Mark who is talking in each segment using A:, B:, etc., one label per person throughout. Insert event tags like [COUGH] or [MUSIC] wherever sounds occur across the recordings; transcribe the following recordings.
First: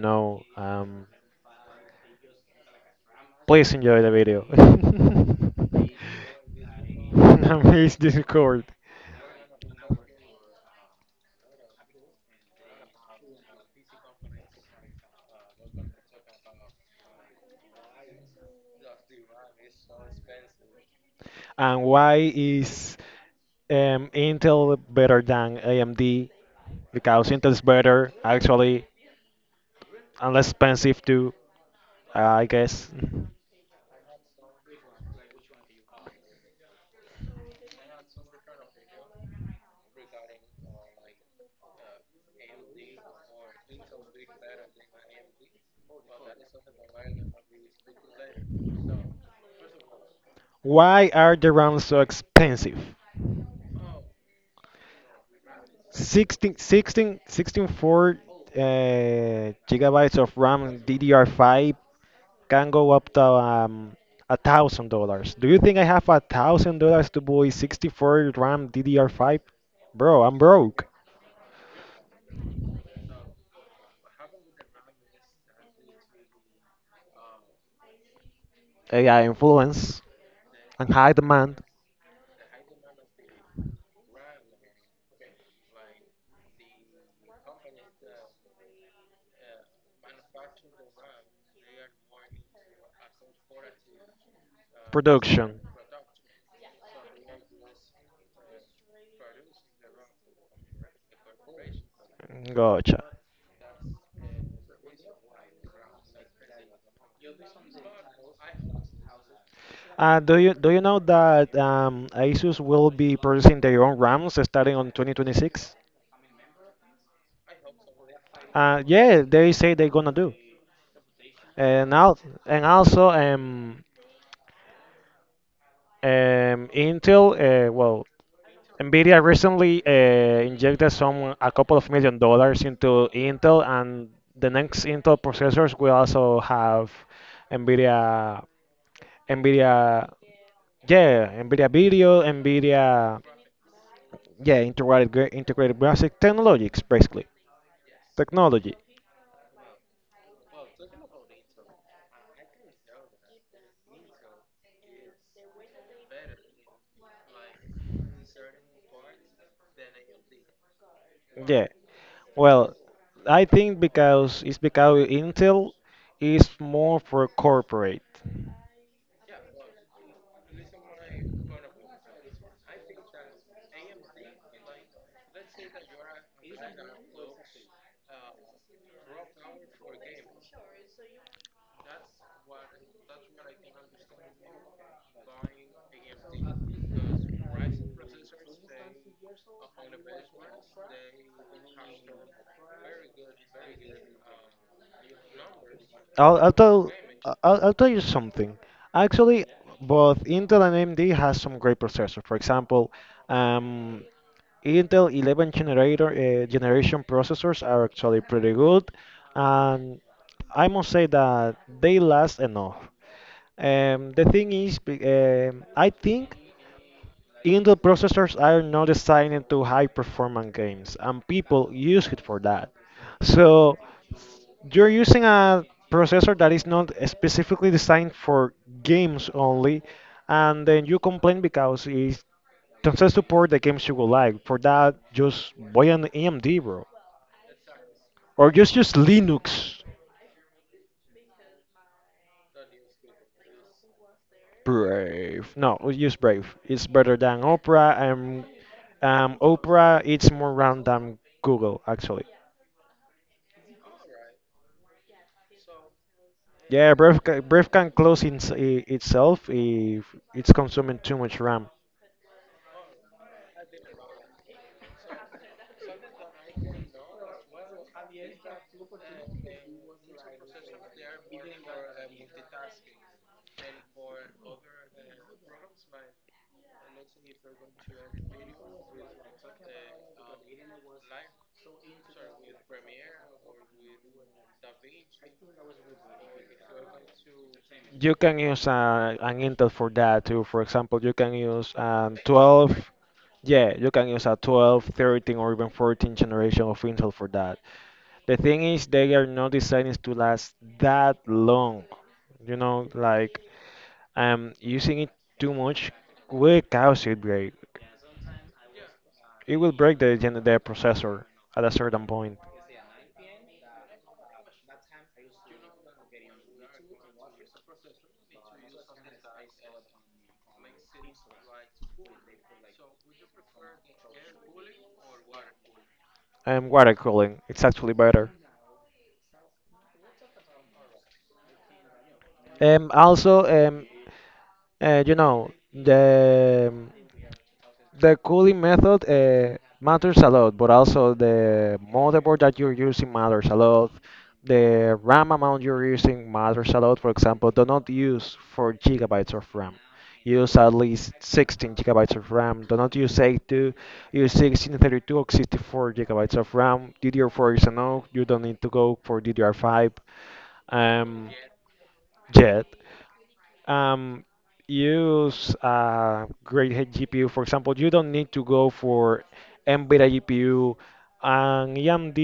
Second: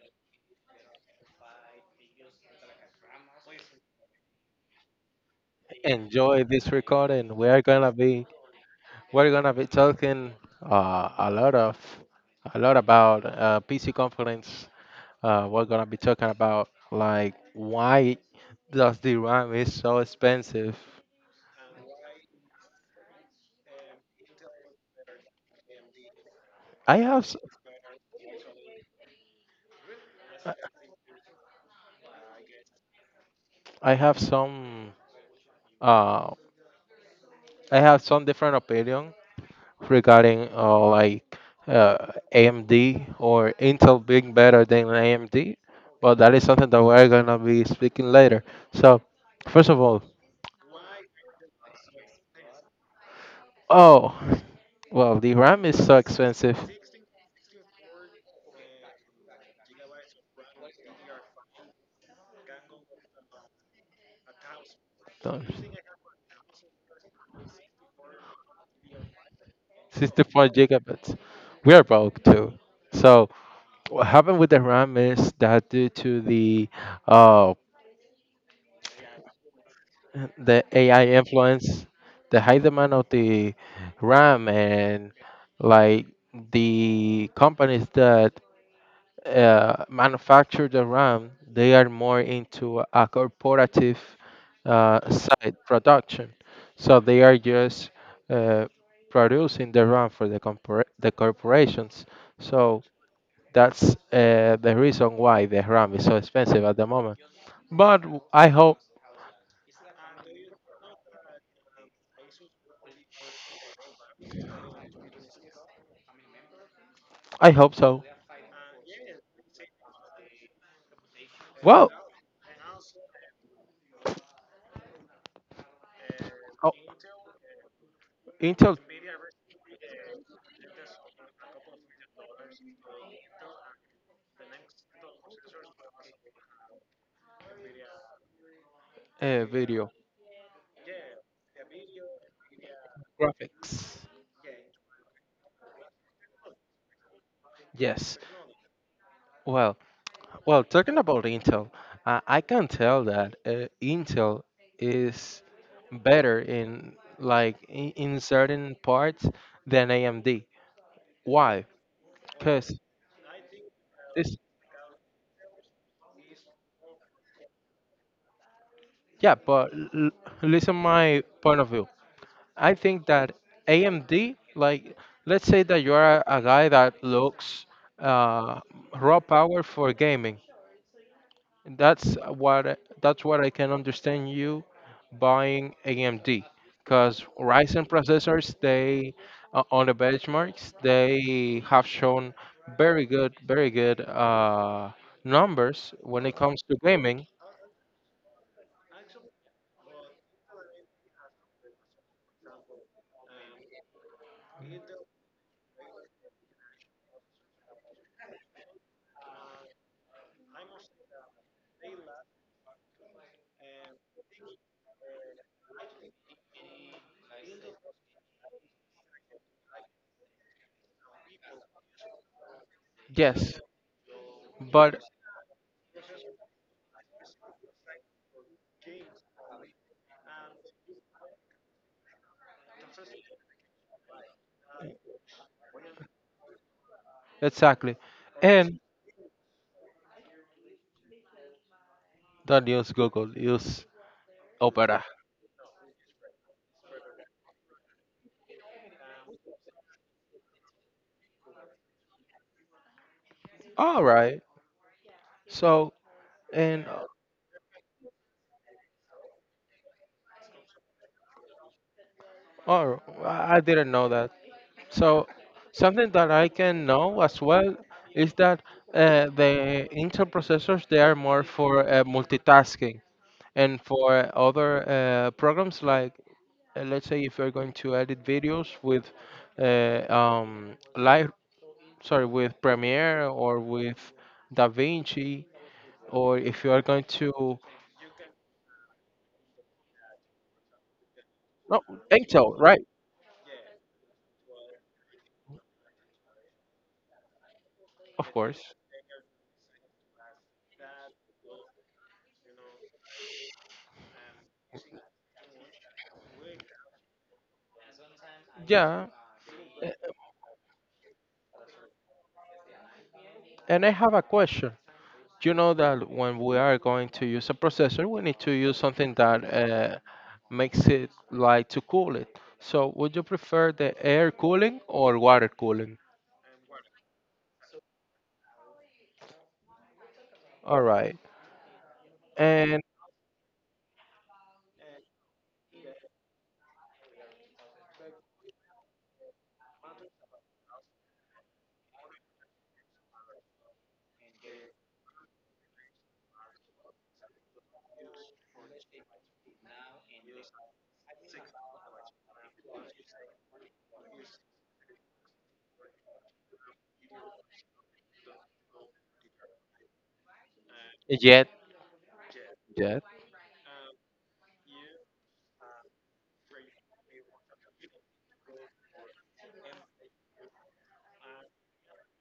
A: know. Please enjoy the video. [LAUGHS]
B: Enjoy this recording. We are gonna
A: Amaze
B: be
A: Discord.
B: we're gonna be talking uh, a lot of a lot about PC conference. We're gonna be talking about like why does the RAM is so expensive.
A: And why is Intel better than AMD?
B: I have
A: Because
B: s-
A: Intel's better, actually, and less expensive too, I guess.
B: I have some uh, I have some different opinion regarding like AMD or Intel being better than AMD, but that is something that we're gonna be speaking later. So. First of all,
A: Why are the RAMs so expensive?
B: oh, well, the RAM is so
A: 16,
B: expensive.
A: 16, 16.4 gigabytes of RAM DDR5 can go up to $1,000. Do you
B: Don't-
A: think I have $1,000 to buy 64 RAM DDR5?
B: [LAUGHS]
A: Bro, I'm
B: 64
A: broke.
B: gigabytes. We are broke too. So what happened with the RAM is that due to the uh,
A: AI influence
B: the
A: and
B: AI
A: high demand
B: influence, the high demand of the RAM and like the companies that manufacture the RAM, they are more into a corporative side
A: production.
B: production. So they are just uh, producing the RAM for the corporations. So
A: Gotcha.
B: that's the reason why the RAM is so expensive at the moment. I hope.
A: Do you know that ASUS will be producing their own RAMs starting on 2026?
B: I hope so.
A: Yeah, they say they're gonna do.
B: Well,
A: And al and also,
B: oh,
A: Intel, well,
B: Intel,
A: Nvidia recently injected some a couple of million dollars into Intel, and the next Intel processors will also have Nvidia,
B: video
A: Nvidia, yeah, Nvidia Video,
B: graphics.
A: yeah, integrated integrated graphic technologies, basically
B: Yes.
A: technology.
B: Well, Well, talking about Intel, I can tell that Intel is better in in certain parts than AMD. Why?
A: Yeah.
B: Because
A: Well, I think
B: this,
A: because it's because Intel is more for corporate.
B: yeah. Listen, my point of view. I think that AMD, like, let's say that you are a guy that looks uh, raw power for gaming. And that's what I can understand you buying AMD because Ryzen processors they on the benchmarks they have shown very good numbers when it
A: I'll, I'll
B: comes to
A: tell
B: gaming.
A: I'll tell you something. Actually, both Intel and AMD has some great processors. For example, um, Intel 11 generator generation processors are actually pretty good, and I must say that they last enough. The thing is, I think. Intel processors are not designed to high performance games, and people use it for that.
B: Yes,
A: So you're
B: but
A: using a processor that is not specifically designed for games only, and then you complain because it doesn't support the games you would like. For that, just buy an AMD, bro,
B: exactly,
A: or just
B: and
A: use Linux.
B: don't use Google, use Opera.
A: Brave. No, use Brave. It's better than Opera. And Opera it's more round than Google actually.
B: All right, so and
A: Yeah, Brave can close in itself if it's consuming too much RAM.
B: oh, I didn't know that. So something that I can know as well is that the Intel processors they are more for multitasking and for other programs like, let's say if you're going to edit videos with live sorry with Premiere or with DaVinci, or if you are going to,
A: You can use an Intel for that too. For example, you can use
B: no, Intel,
A: 12.
B: right,
A: Yeah, you can use a 12, 13, or even 14 generation of Intel for that.
B: of
A: The thing
B: course,
A: is, they are not designed to last that long. You know, like using it too much will cause it break.
B: yeah,
A: It will break the processor at a certain point.
B: and I have a question. You know that when we are going to use a processor, we need to use something that makes it like to cool it. So, would you prefer the air cooling or water cooling?
A: Water cooling, it's actually better.
B: All right. And
A: Also, you know, the cooling method matters a lot, but also the motherboard that you're using matters a lot. The RAM amount you're using matters a lot. For example, do not use 4 gigabytes of RAM. Use at least 16 gigabytes of RAM. Do not use 82. Use 16, 32 or 64 gigabytes of RAM. DDR4 is enough. You don't need to go for DDR5 um,
B: yet,
A: yet.
B: yet,
A: Um, use a great head GPU. For example, you don't need to go for NVIDIA GPU. An AMD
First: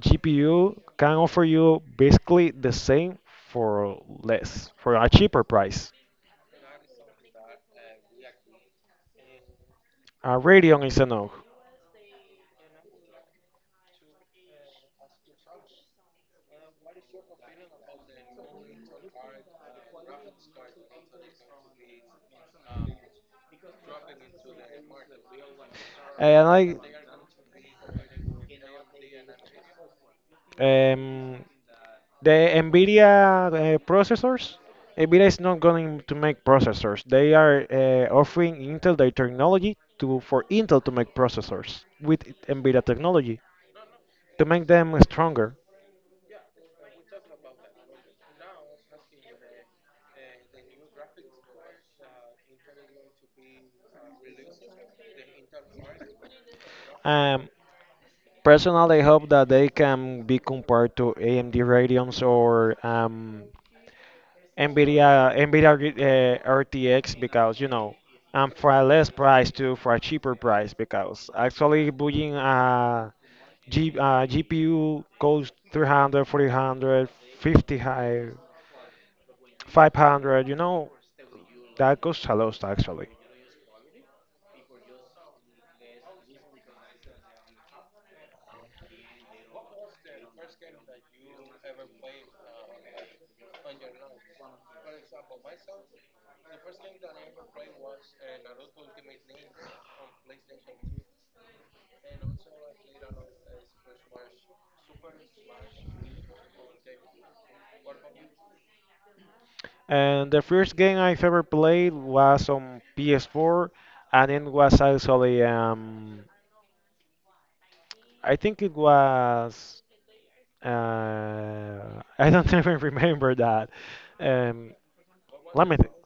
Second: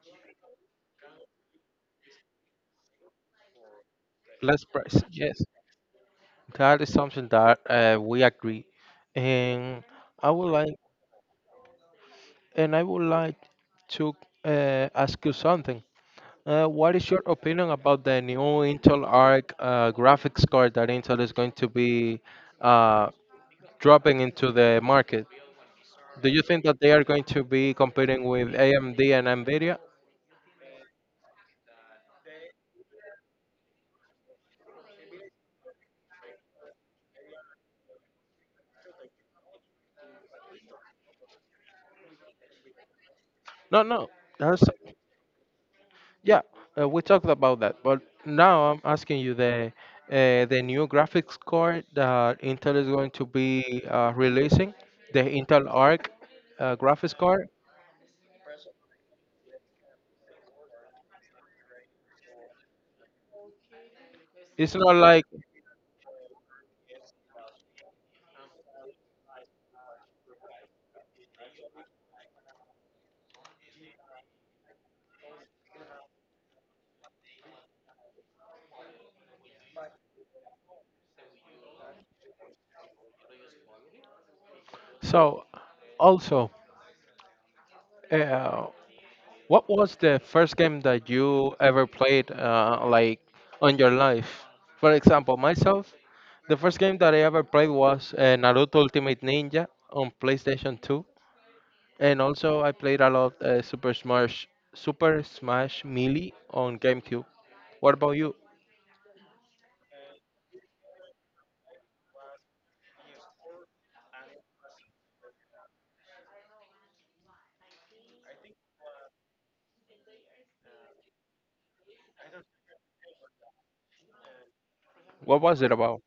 A: GPU can offer you basically the same for
B: less
A: less, for
B: price,
A: a
B: yes.
A: cheaper price.
B: That is something that we agree. And I
A: A
B: would like,
A: Radeon is a no.
B: and I would like to ask you something. What is your opinion about the new Intel Arc graphics card that Intel is going to be uh, dropping into the market? Do you
A: And
B: think
A: I
B: that they are going to be competing with AMD and Nvidia?
A: Um, the NVIDIA processors, NVIDIA is not going to make processors. They are offering Intel their technology to for Intel to make processors with NVIDIA technology
B: No, no.
A: to
B: That's
A: make them stronger.
B: yeah. We talked about that, but now I'm asking you the new graphics card that Intel is going to be releasing, the Intel Arc graphics card.
A: Um, personally, I hope that they can be compared to AMD Radeons or
B: It's not like
A: NVIDIA RTX because you know and for a less price too for a cheaper price because actually buying a GPU goes 300, 400, 50 high 500 you know that goes a lot actually.
B: so. Also, uh, what was the first game that you ever played, like on your life? For example, myself, the first game that I ever played was Naruto Ultimate Ninja on PlayStation 2, and also I played a lot Super Smash Melee on GameCube. What about you?
A: And the first game I've ever played was on PS4, and it was actually I think it was. I don't [LAUGHS] even remember that. Um,
B: What was
A: let
B: it
A: me think.
B: about?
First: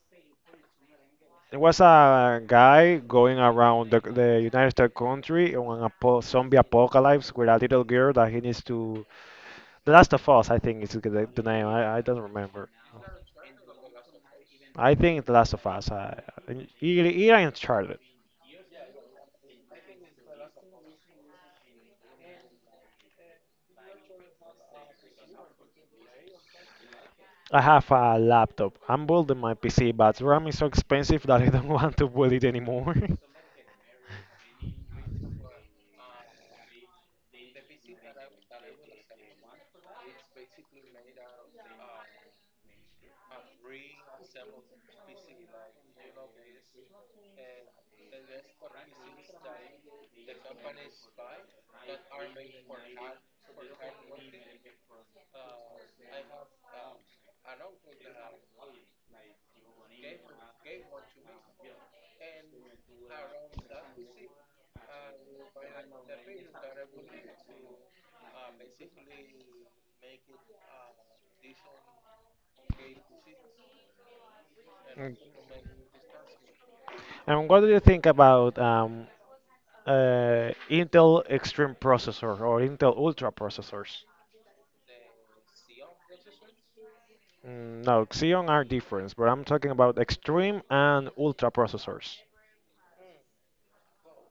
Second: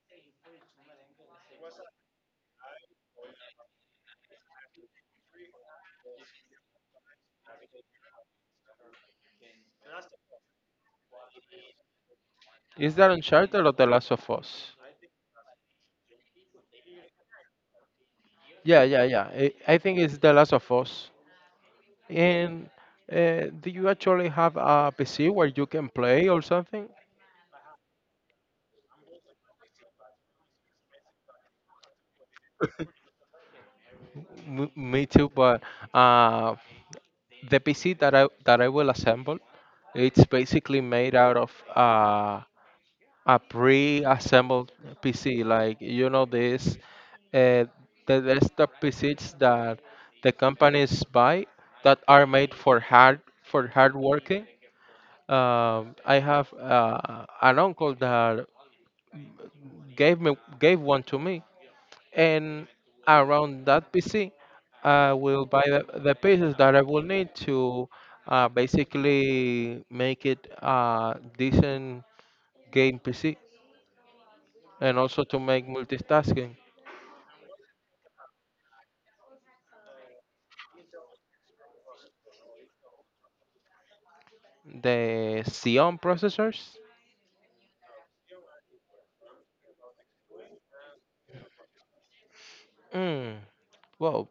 A: There was a guy going around the United States country on a po zombie apocalypse with a little girl that he needs to. The Last of Us, I think, is the name. I don't remember.
B: Is that Uncharted or The Last of Us?
A: I think The Last of Us. I Charlotte.
B: Yeah. I think it's The Last of Us. And do you actually have a PC where you can play or something?
A: I have a laptop. I'm building my PC, but RAM is so expensive that I don't [LAUGHS] want to build it anymore. [LAUGHS]
B: Me too, but uh, the PC that I will assemble, it's basically made out of a pre-assembled PC. Like you know this, uh, the desktop PCs that the companies buy that are made for hard working. I have an uncle that gave one to me, and around that PC, I will buy the pieces that I will need to basically make it a decent game PC and also to make multitasking.
A: And what do you think about Intel Extreme processor or Intel Ultra processors?
B: The Xeon processors,
A: Mm, no, Xeon are different, but I'm talking about Extreme and Ultra processors.
B: mm, well,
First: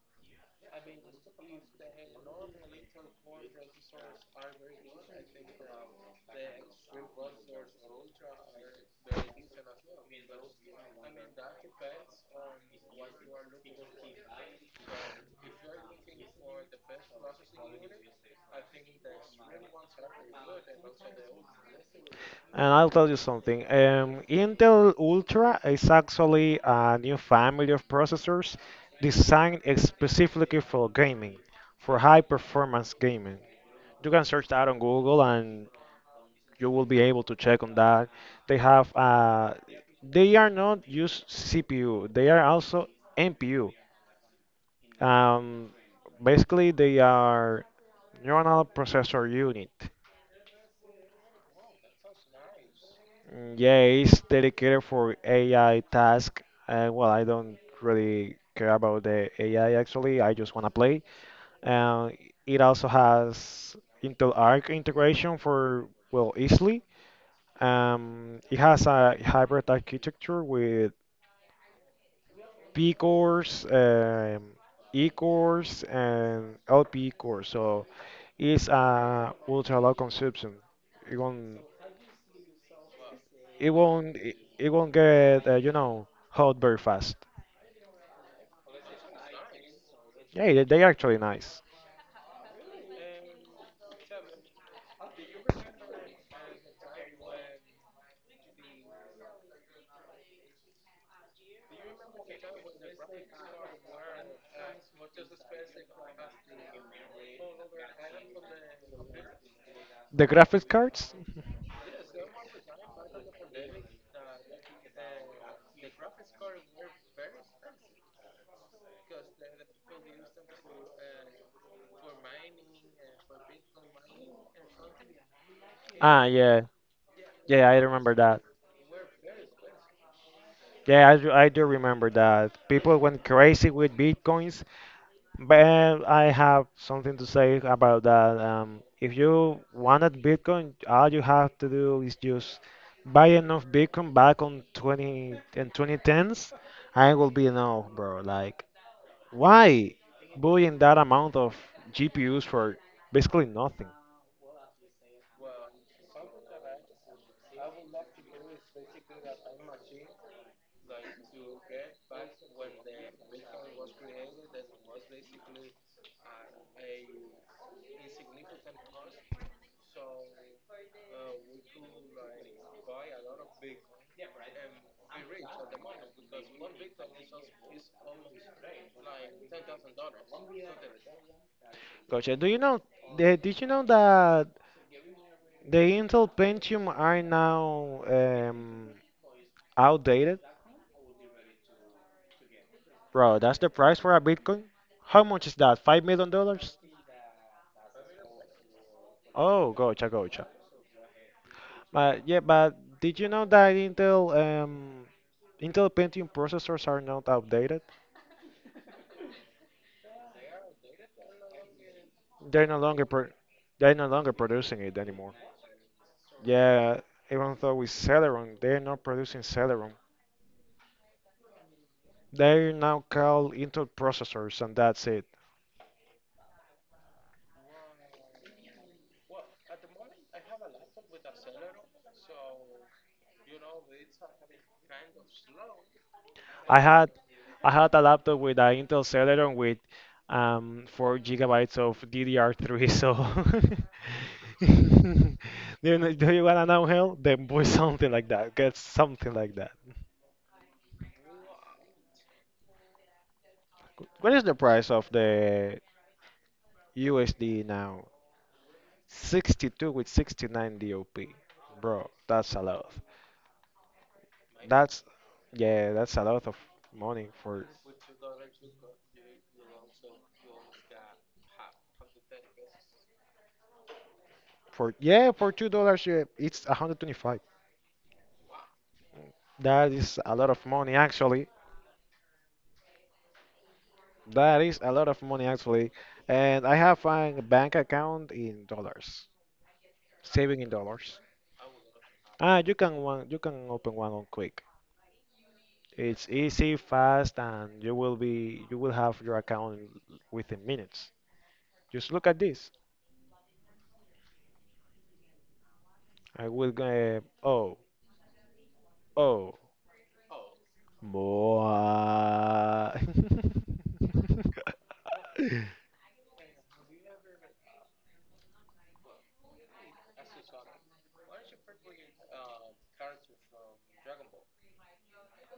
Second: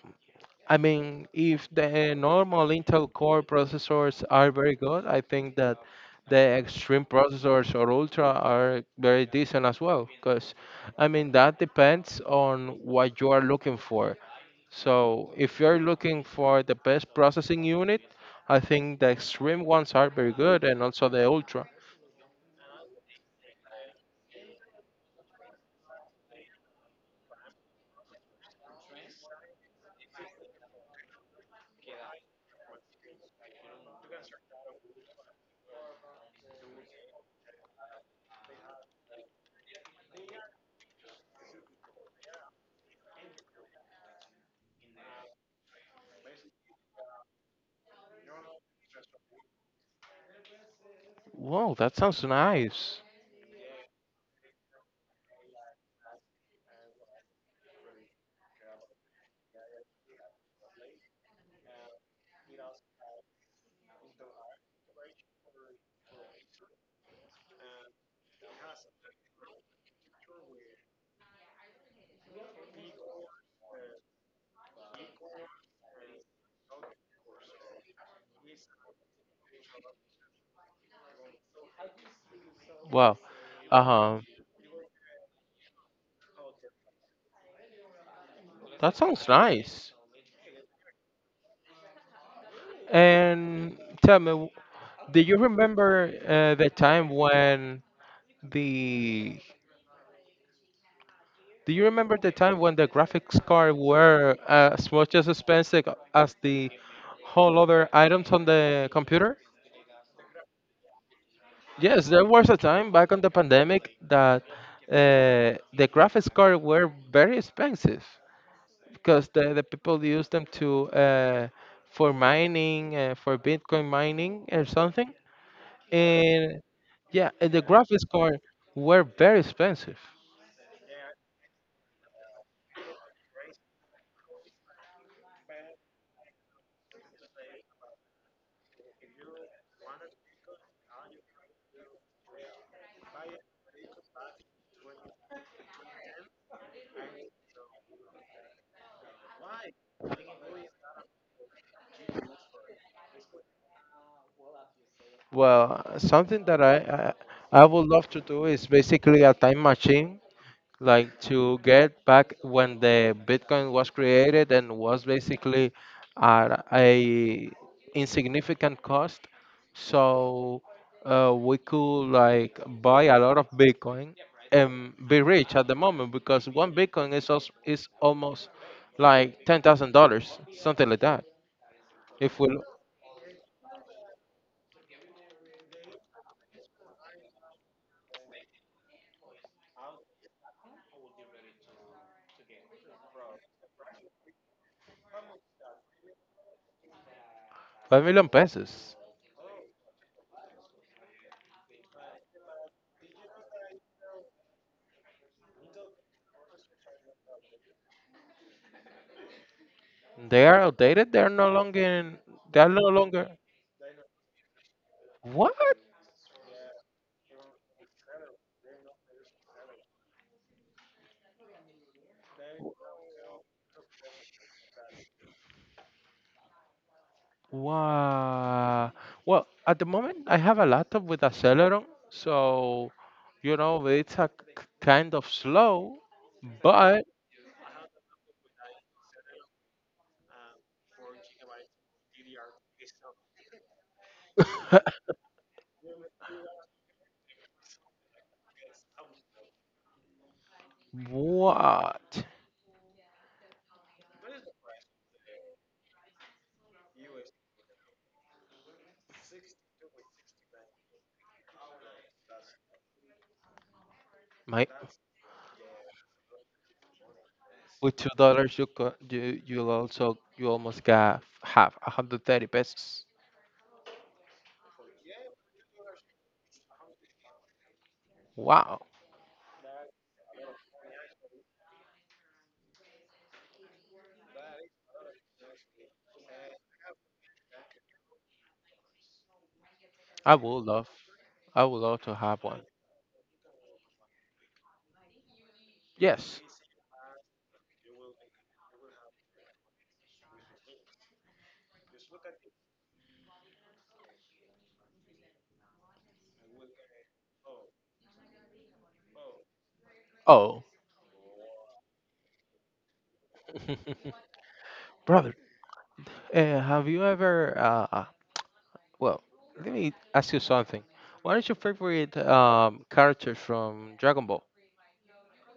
B: I mean, if the normal Intel Core processors are very good, I think that the Extreme processors or Ultra are very decent as well. Because, I mean, that depends on what you are looking for. So, if you're looking for the best processing unit, I think the Extreme ones are very good, and also the Ultra.
A: And I'll tell you something. Intel Ultra is actually a new family of processors designed specifically for gaming, for high performance gaming. You can search that on Google and you will be able to check on that. They have uh, they are not just CPU. They are also NPU. Um, basically, they are neural processor unit.
B: Wow, that sounds nice.
A: Mm, yeah, it's dedicated for AI task. Well, I don't really care about the AI actually. I just wanna play. Uh, it also has Intel Arc integration for well easily. It has a hybrid architecture with P course, E course, and LP course. So it's a ultra low consumption. It won't,
B: Wow.
A: it
B: Uh
A: won't,
B: huh.
A: it, it won't get you know hot very fast.
B: That sounds nice.
A: Yeah, they're actually nice.
B: And tell me, do you remember the time when the Do you remember the time when the graphics card were as much as expensive as the whole other items on the computer?
A: The graphics cards? [LAUGHS]
B: Yes, there was a time back on the pandemic that the graphics card were very expensive because the people used them to, for mining, for Bitcoin mining or something.
A: Ah, yeah,
B: And yeah, and the
A: yeah, I
B: graphics
A: remember
B: card
A: that.
B: were very expensive.
A: Yeah, I do remember that. People went crazy with bitcoins. But I have something to say about that. If you wanted Bitcoin, all you have to do is just buy enough Bitcoin back on 20 and 2010s, and it will be enough, bro. Like, why buying that amount of GPUs for basically nothing?
B: Well, something that I would love to do is basically a time machine, like to get back when the Bitcoin was created and was basically at a insignificant cost, so we could like buy a lot of Bitcoin and be rich at the moment, because one Bitcoin is also, is almost like $10,000, something like that.
A: Gotcha.
B: If
A: Do
B: we.
A: you know? Did you know that the Intel Pentium are now outdated? Bro, that's the price for a Bitcoin. How much is that? $5 million?
B: 5 million pesos.
A: Oh, gotcha, gotcha. But yeah, but did you know that Intel Pentium processors are not outdated?
B: They are outdated. They're no longer. In,
A: They're
B: they're
A: no
B: no
A: longer pro
B: longer.
A: they're no longer producing it anymore.
B: What?
A: Yeah, even though with Celeron, they're not producing Celeron. They're now called Intel processors, and that's it.
B: Wow. Well, at the moment, I have a laptop with Acceleron, so you know it's a kind of slow,
A: I
B: but
A: had I had a laptop with an Intel Celeron with 4 gigabytes of DDR3. So [LAUGHS]
B: [LAUGHS]
A: do you wanna know hell? Then buy something like that. Get something like that.
B: what?
A: What is the price of the USD now? 62 with 69 DOP. Bro, that's a lot.
B: My,
A: That's Yeah, that's a lot of money for
B: with $2, you co- you you'll also you almost got half a hundred 30 pesos.
A: For yeah, for $2, yeah, it's 125.
B: Wow.
A: That is a lot of money, actually. That is a lot of money, actually. And I have a bank account in dollars,
B: I
A: saving
B: would
A: in
B: love.
A: dollars.
B: I would love to have
A: Ah,
B: one.
A: you can open one on Quick. It's
B: Yes.
A: easy, fast, and you will have your account within minutes. Just look at this. I will go. Oh, oh,
B: Oh.
A: more. [LAUGHS]
B: [LAUGHS] Brother. Have you ever? Well, let me ask you something. What is your favorite character from Dragon Ball?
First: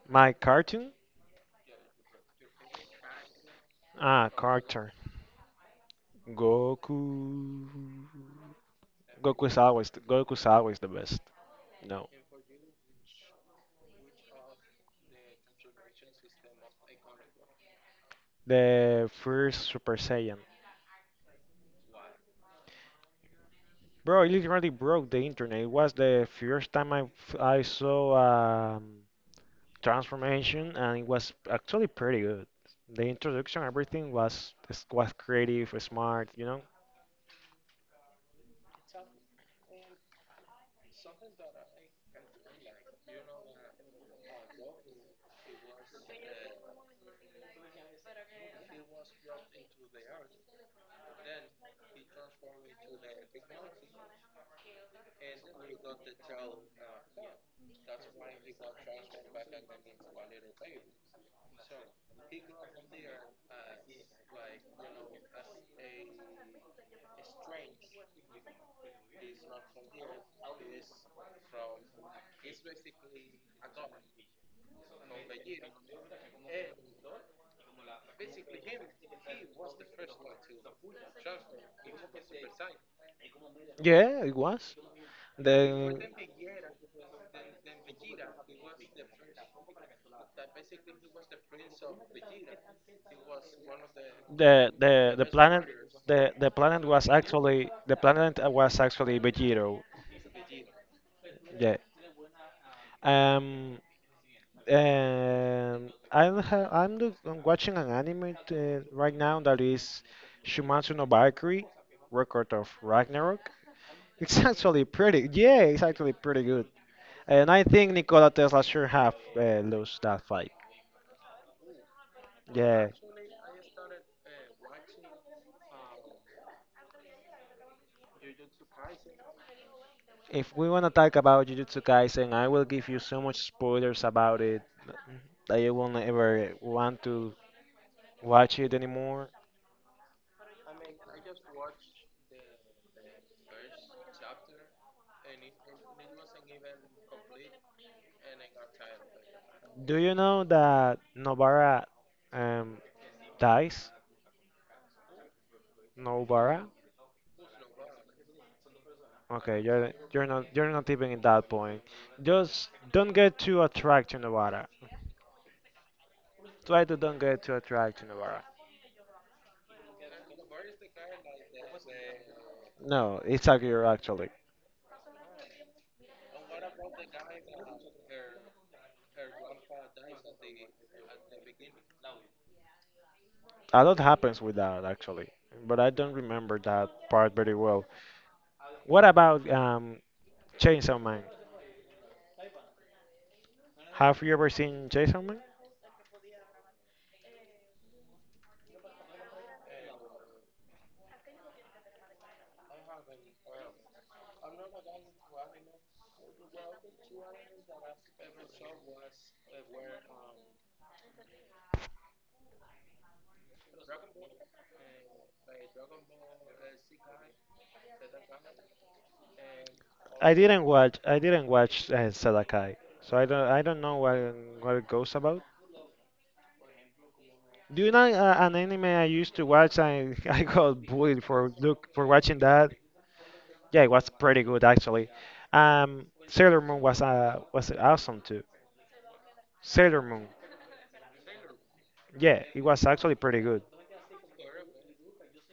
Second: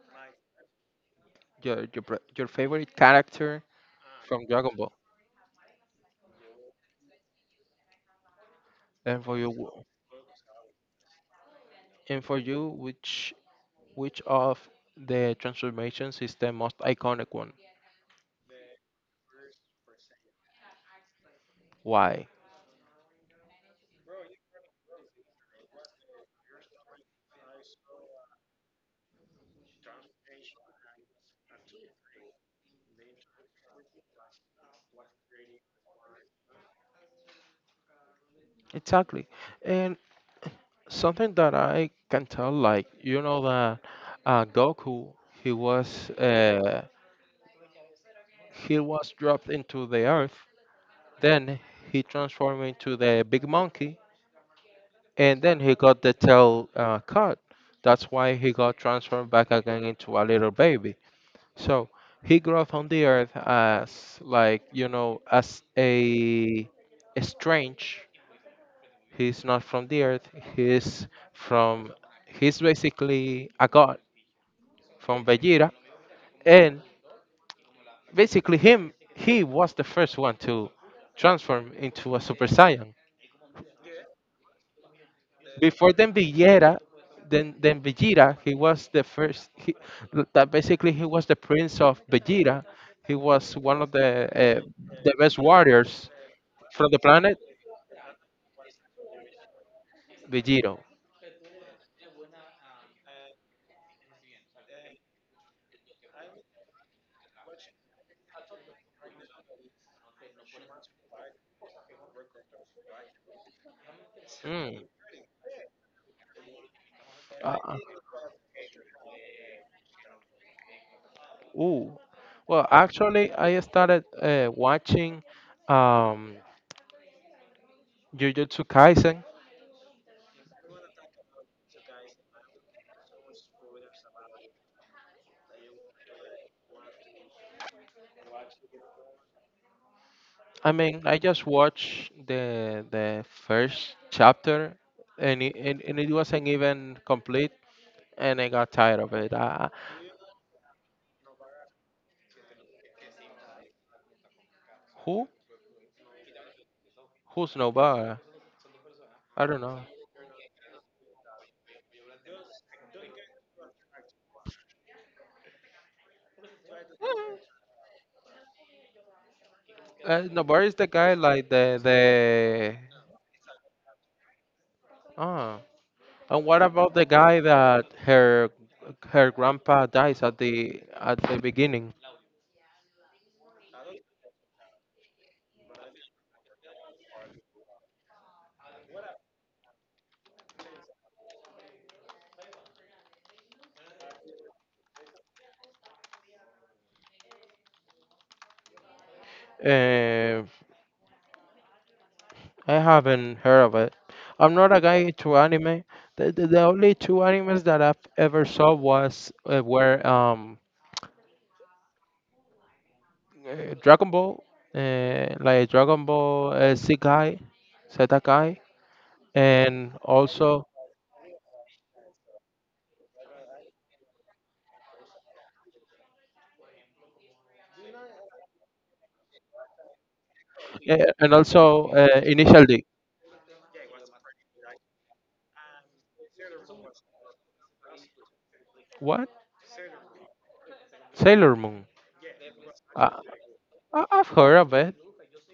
A: My cartoon
B: Your favorite character
A: Ah,
B: from Dragon Ball,
A: character. Goku.
B: and for you,
A: Goku is always the best. No,
B: and for you, which of the transformations is the most iconic one?
A: the first Super Saiyan.
B: Why?
A: Bro, it literally broke the internet. It was the first time I saw um, transformation, and it was actually pretty good. The introduction, everything was creative, smart, you know.
B: Exactly. And something that I can tell, like you know that Goku, he was uh, he was dropped into the earth. Then he transformed into the big monkey, and then he got the tail cut. That's why he got transformed back again into a little baby. So he grew up on the earth as, like, you know, as a strange. He's not from the earth. He's from, he's basically a god from Vegeta. And basically, him, he was the first one to transform into a Super Saiyan.
A: Yeah, it was.
B: Before
A: Then
B: then Villera, he was the first. He, that basically he was the prince of Villera. He was one of
A: The
B: the
A: the the
B: best
A: planet
B: warriors
A: the the planet
B: from the
A: was
B: planet
A: actually the planet uh, was actually Vegito.
B: Villiro.
A: Yeah. Um. And I ha I'm, look- I'm watching an anime right now that is Shumatsu no Valkyrie, Record of Ragnarok. [LAUGHS] It's
B: Mm.
A: actually pretty. Yeah, it's actually pretty good. And I
B: Uh,
A: think Nikola Tesla sure have lost that fight.
B: ooh. Well,
A: Yeah.
B: actually, I started watching um, Jujutsu Kaisen.
A: If we want to talk about Jujutsu Kaisen, I will give you so much spoilers about it that you won't ever want to watch it anymore.
B: I mean, I just watched the first chapter, and and it wasn't even complete, and I got tired of it.
A: Do you know that Nobara um, dies?
B: Who?
A: Nobara?
B: Who's Nobara? I
A: Okay,
B: don't know.
A: you're not even at that point. Just don't get too attracted to Nobara. Try to don't get too attracted to Nobara.
B: Nobara is the guy like the.
A: No, it's Akira actually.
B: Oh, and what about the guy that her grandpa dies at the beginning?
A: A lot happens with that actually, but I don't remember that part very well. What about Chainsaw Man? Have you ever seen Jason Man?
B: Uh, I haven't heard of it. I'm not a guy to anime. The only two animes that I've ever saw was were Dragon Ball, Dragon Ball Sekai, and also
A: I didn't watch Sedakai, so I don't. I don't know what it goes about. Do you know an anime I used to watch? I [LAUGHS] I got bullied for look for watching
B: Initial
A: that.
B: D.
A: Yeah, it was pretty good actually. Sailor Moon was awesome too.
B: What?
A: Sailor Moon.
B: Sailor Moon.
A: Yeah, it was actually
B: I,
A: pretty good.
B: I've heard of it.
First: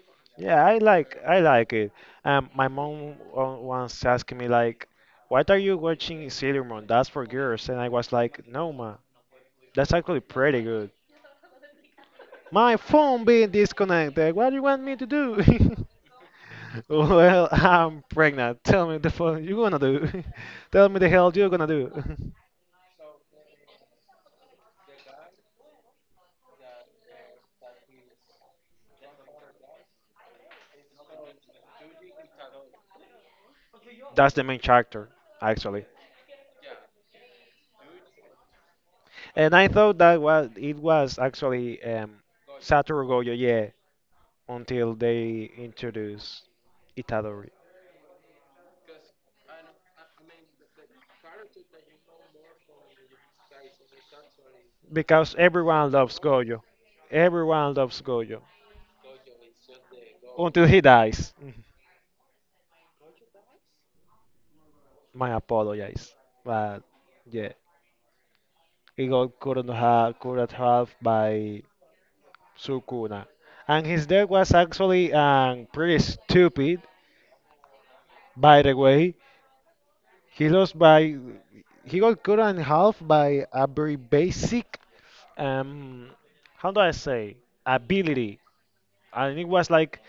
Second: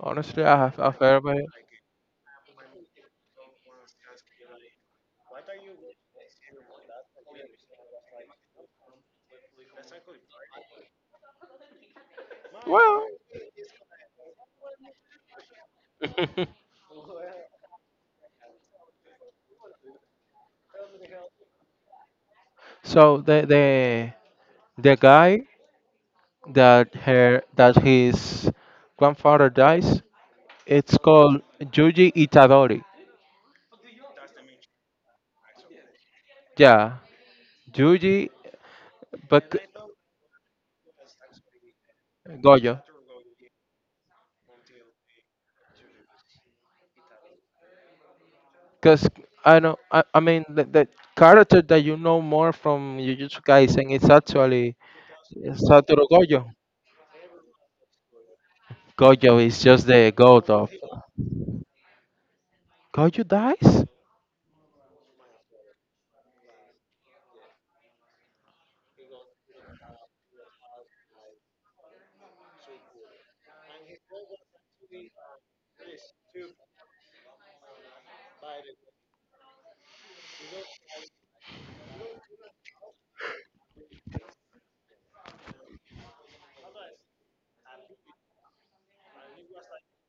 B: Honestly,
A: Yeah,
B: I've heard of
A: I
B: it.
A: like it. My mom once asked me like, "What are you watching Sailor Moon? That's for girls." And I was like, "No, ma. That's actually pretty good. My
B: Well,
A: phone being disconnected. What do you want me to do? [LAUGHS] Well, I'm pregnant. Tell me the phone you're gonna do. [LAUGHS] Tell me the hell you're gonna do.
B: [LAUGHS] so the guy that her that his grandfather dies. It's called Yuji Itadori.
A: [LAUGHS] That's the main character, actually.
B: Yeah, Yuji
A: And I
B: Bak-
A: thought that was it was actually
B: Gojo.
A: Satoru Gojo, yeah, until they introduced Itadori.
B: Because I know, I mean, the character that you know more from Jujutsu Kaisen is actually
A: Because everyone
B: Satoru
A: loves
B: Gojo.
A: Gojo. Everyone loves Gojo.
B: Gojo is just the god
A: Until
B: of.
A: he dies.
B: Gojo dies?
A: [LAUGHS] My apologies. But yeah. He got cut in half, cut at half by Sukuna. And his death was actually pretty stupid, by the way. He lost by. He got cut in half by a very basic, um, how do I say, ability. And it was like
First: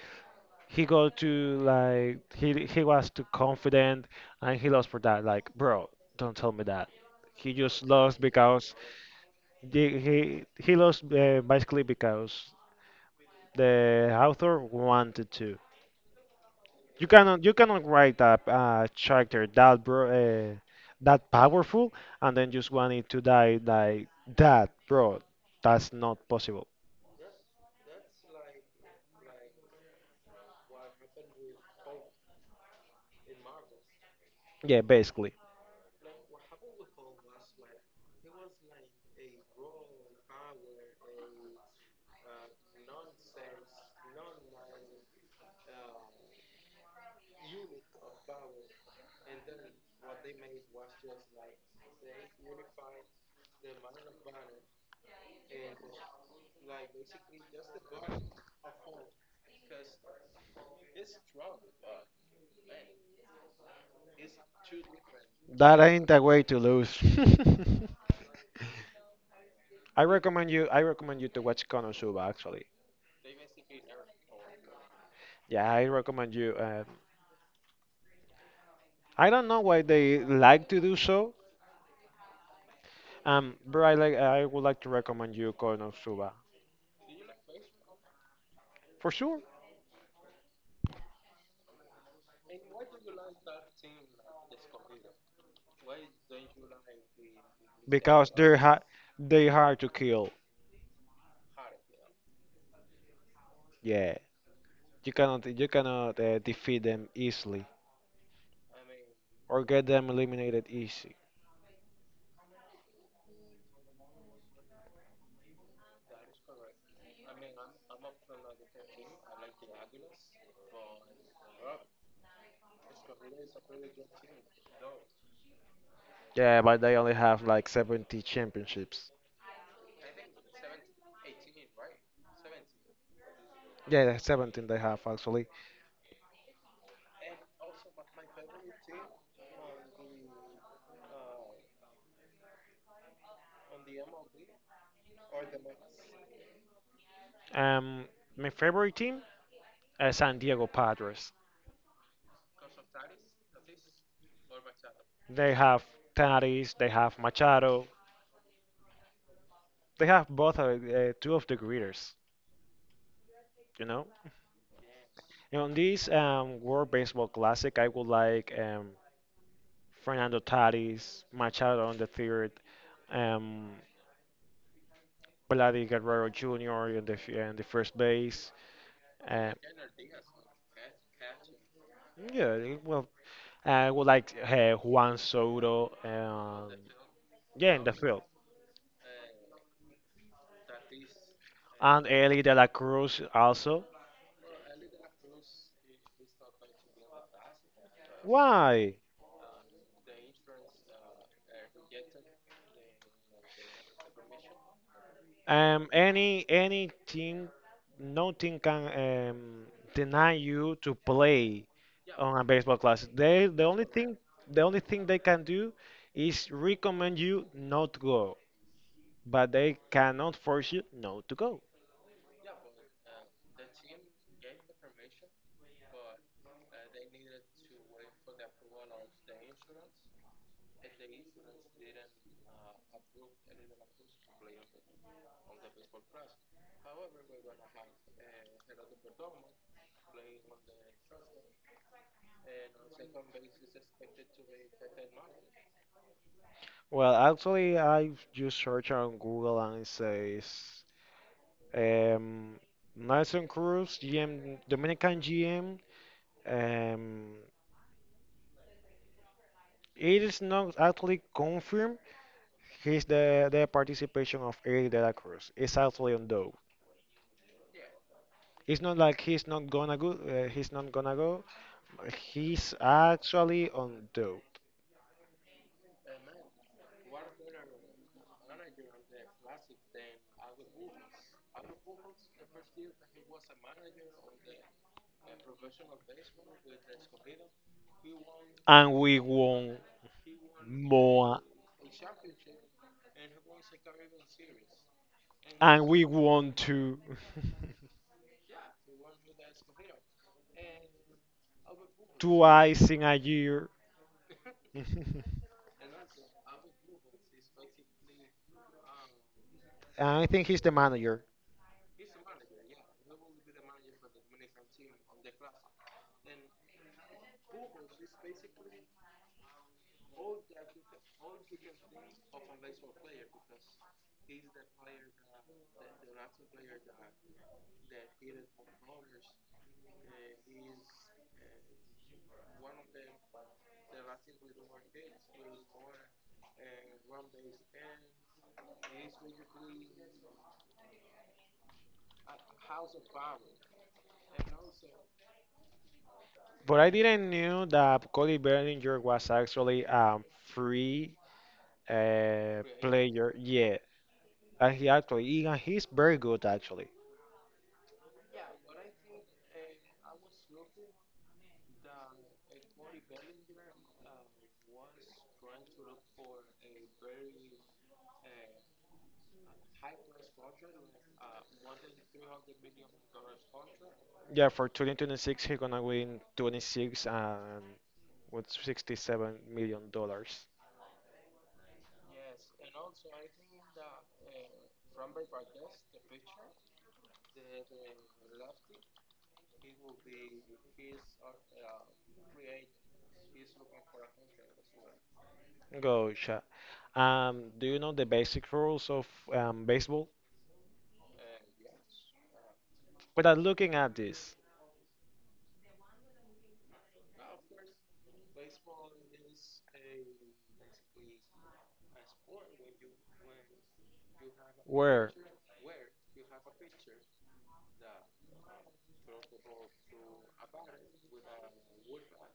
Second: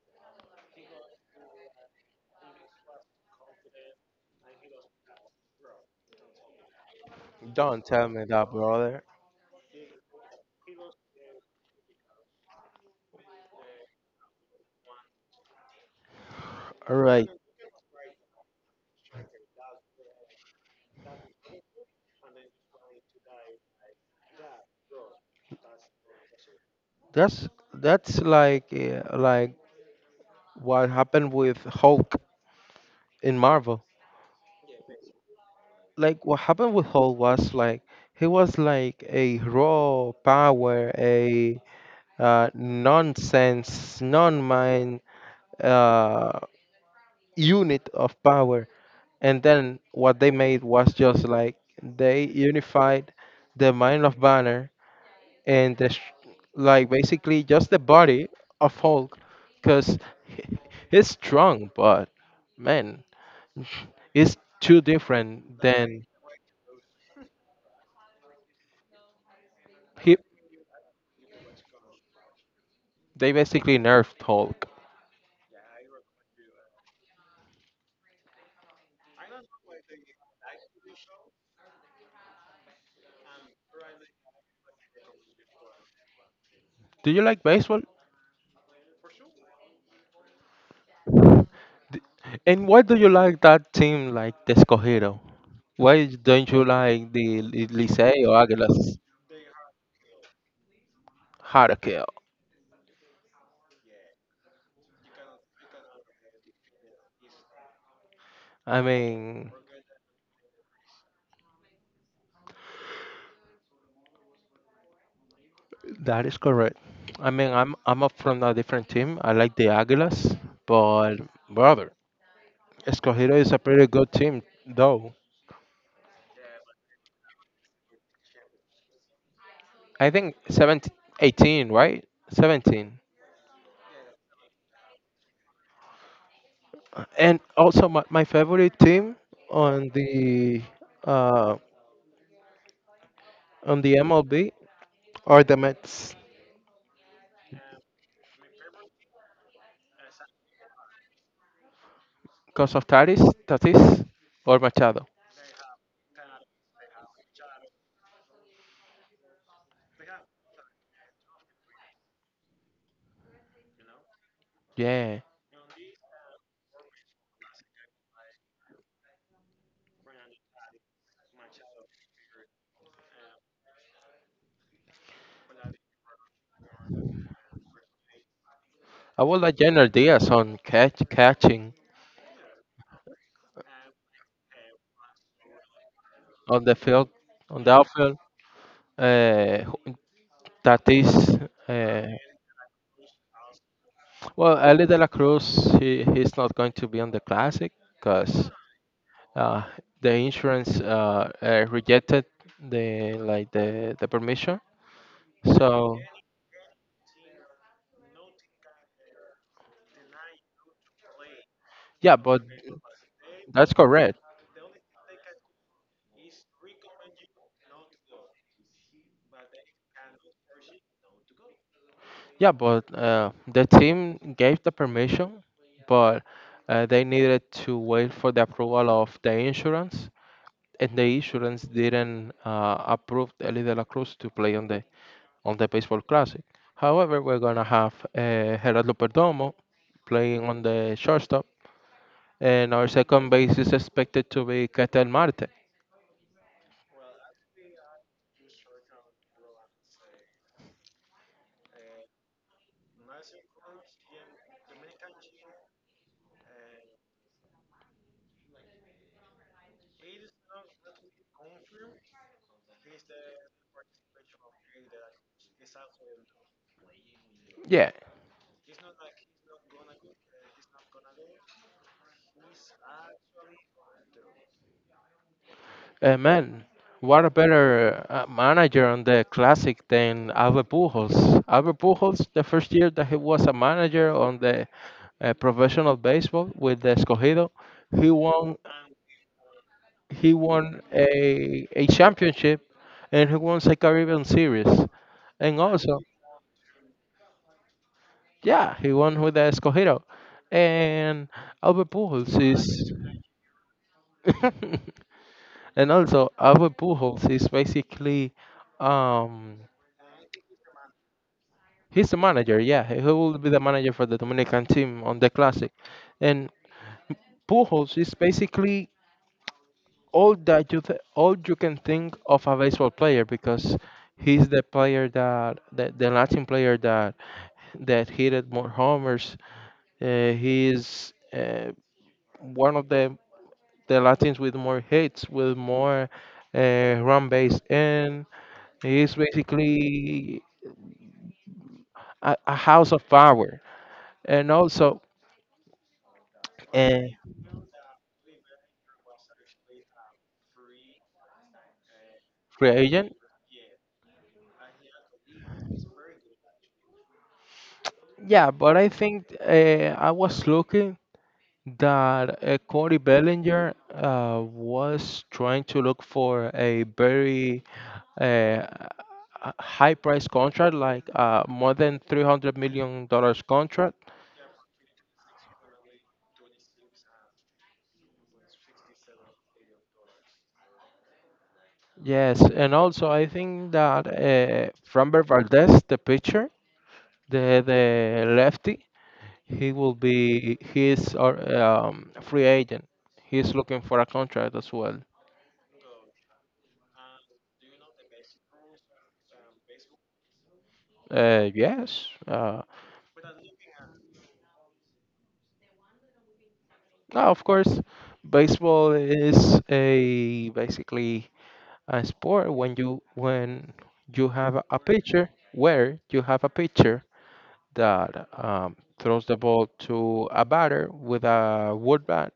A: he was too confident, and he lost for that. Like, bro, don't tell me that. He just
B: Don't tell
A: lost
B: me that,
A: because
B: brother.
A: he lost basically because the author wanted to.
B: All
A: You
B: right,
A: cannot you cannot write a character that bro that powerful and then just want it to die like that, bro. That's not possible.
B: that's that's like what happened with Hulk in Marvel.
A: Yeah, basically.
B: Like what happened with Hall was like he was like a raw power, a nonsense, non-mind uh, unit of power. And then what they made was just like they unified the mind of Banner and like basically just the body of Hulk, because [LAUGHS] he's strong, but man, it's too different
A: That
B: than
A: ain't a way to lose. [LAUGHS]
B: he.
A: I recommend you to watch Konosuba. Actually,
B: They basically nerfed Hulk.
A: yeah, I recommend you. I don't know why they like to do so. But I would like to recommend you Konosuba
B: Do you like baseball?
A: for sure.
B: And why do you like that team like the Escogido? Why don't you like Licey
A: Because
B: or Águilas
A: they hard to kill.
B: Harakeo?
A: Yeah, you cannot defeat them easily
B: I mean,
A: or get them eliminated easy.
B: that is correct. I mean, I'm up from a different team. I like the Águilas, but brother, Escogido is a pretty good team though.
A: Yeah, but they only have like 70 championships.
B: I think 17, 18, right? 17.
A: Yeah, that's 17 they have actually.
B: And also my favorite team on the uh on the MLB are the Mets.
A: Um, my favorite team is San Diego Padres.
B: Because of Tatis, Tatis or Machado.
A: They have Tatis, they have Machado, they have both two of the greaters, you know.
B: Yeah.
A: And on this World Baseball Classic, I would like Fernando Tatis, Machado on the third, um, Vladi Guerrero Jr. in the in the first base.
B: I would
A: Uh,
B: like Jenner Diaz on catch, catching
A: yeah, well, I would like Juan Soto.
B: on the field, on the
A: Yeah, in the
B: outfield.
A: field,
B: Uh, who- Tatis,
A: and
B: uh,
A: Eli De La Cruz also.
B: well, Ellie De La Cruz, he's not going to be on the Classic because
A: Why?
B: uh, the insurance rejected the like the permission.
A: Um,
B: So,
A: any any team, no team can deny you to play
B: yeah,
A: on
B: but
A: a baseball class. They the
B: that's
A: only thing
B: correct.
A: the only thing they can do is recommend you not to go, but they cannot force you not to go.
B: Yeah, but the team gave the permission, but they needed to wait for the approval of the insurance, and the insurance didn't approve Ellie De La Cruz to play on the baseball classic. However, we're gonna have Gerardo Perdomo playing on the shortstop, and our second base is expected to be Ketel Marte.
A: Well, actually, I just search on Google and it says um, Nelson Cruz GM Dominican GM. Um, it is not actually confirmed. He's the participation of Eddie De La Cruz. It's actually on though.
B: Yeah.
A: It's not like he's not gonna go. He's not gonna go. He's actually on dope,
B: Man, what a better manager on the Classic than Albert Pujols. Albert Pujols, the first year that he was a manager on the professional baseball with the Escogido, he won
A: and we want
B: he won
A: more,
B: a championship, and he won the Caribbean Series, and
A: and
B: also
A: we want to
B: yeah, he won with the Escogido, and Albert
A: [LAUGHS]
B: Pujols
A: twice
B: is,
A: in a year. [LAUGHS]
B: [LAUGHS] and also Albert Pujols is basically Um,
A: And I think he's the manager.
B: he's the manager, yeah. He will be the manager for the Dominican team on the Classic. And Pujols is basically all that all you can think of a baseball player because he's the player that the Latin player that hit it more homers. He is one of the Latins with more hits, with more run base, and he is basically a house of power. And also,
A: But I
B: uh,
A: didn't knew that Cody Bellinger was actually a free
B: free agent.
A: player. Yeah, and and he's very good actually.
B: Yeah, but I think I was looking that Cody Bellinger was trying to look for a very uh, high price contract, like more than $300 million dollars contract.
A: Yeah, for 2026, he's gonna win 26 and with 67 million dollars.
B: Yes, and also I think that Framber Valdez, the pitcher, the lefty, he will be his or free agent. He's looking for a contract as well.
A: Gotcha. Do you know the basic rules of baseball?
B: Yes.
A: Without looking at this,
B: No, of course, baseball is a basically a sport when you have a
A: where
B: pitcher that throws the ball to a batter with a wood bat,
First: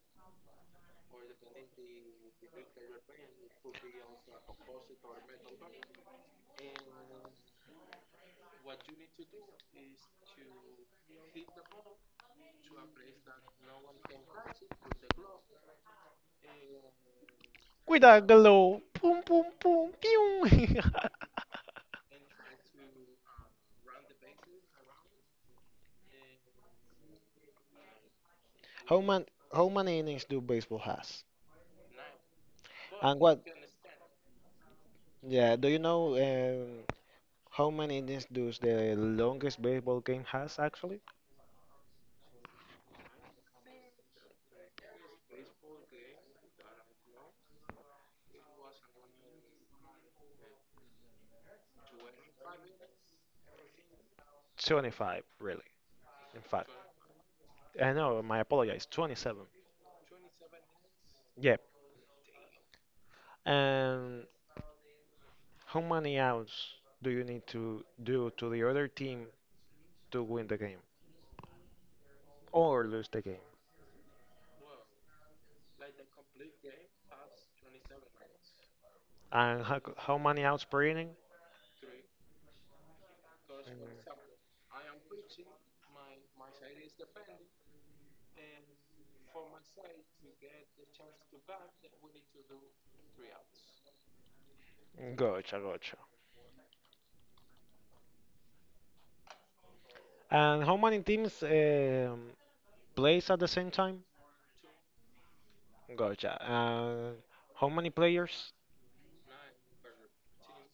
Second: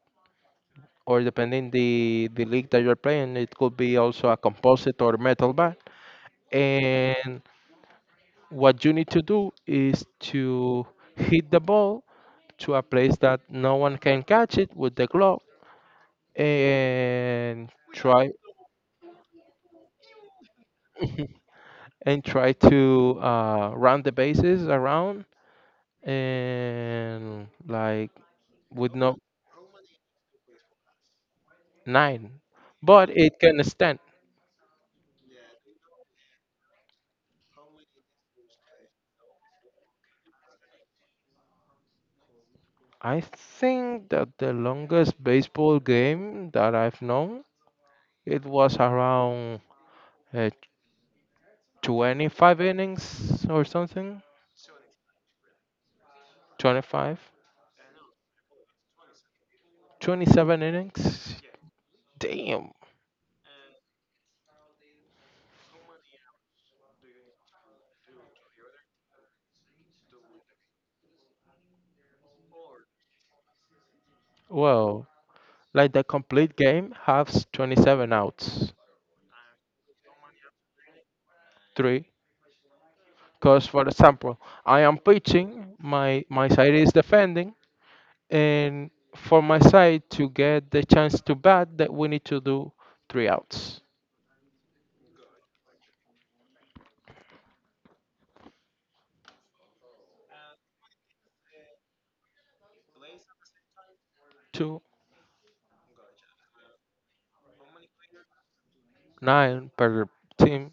B: or depending the league that you're playing, it could be also a composite or metal bat. And what you need to do is to hit the ball to a place that no one can catch it with the glove and
A: with a
B: try
A: glow, boom, boom, boom, pew.
B: [LAUGHS] and try to round the bases around and like
A: [LAUGHS]
B: with
A: how
B: no
A: man, how many innings do baseball has?
B: nine, but
A: And what?
B: it can stand.
A: Yeah, do you know how many innings does the longest baseball game has actually?
B: I think that the longest baseball game that I've known, it was around uh, 25 innings or something,
A: 25, really. In fact,
B: 25,
A: I know, my apologies, 27.
B: 27 innings.
A: Yeah.
B: Damn.
A: And how many outs do you need to do to the other team to win the game or lose the game?
B: Well, like the complete game has 27 outs.
A: And how many outs per inning?
B: Three. Because, for example, I am pitching, my side is defending, and for my side to get the chance to bat, that we need to do three outs.
A: Gotcha, gotcha. And how many teams plays at the same time?
B: Two.
A: Gotcha. And how many players
B: Nine per team.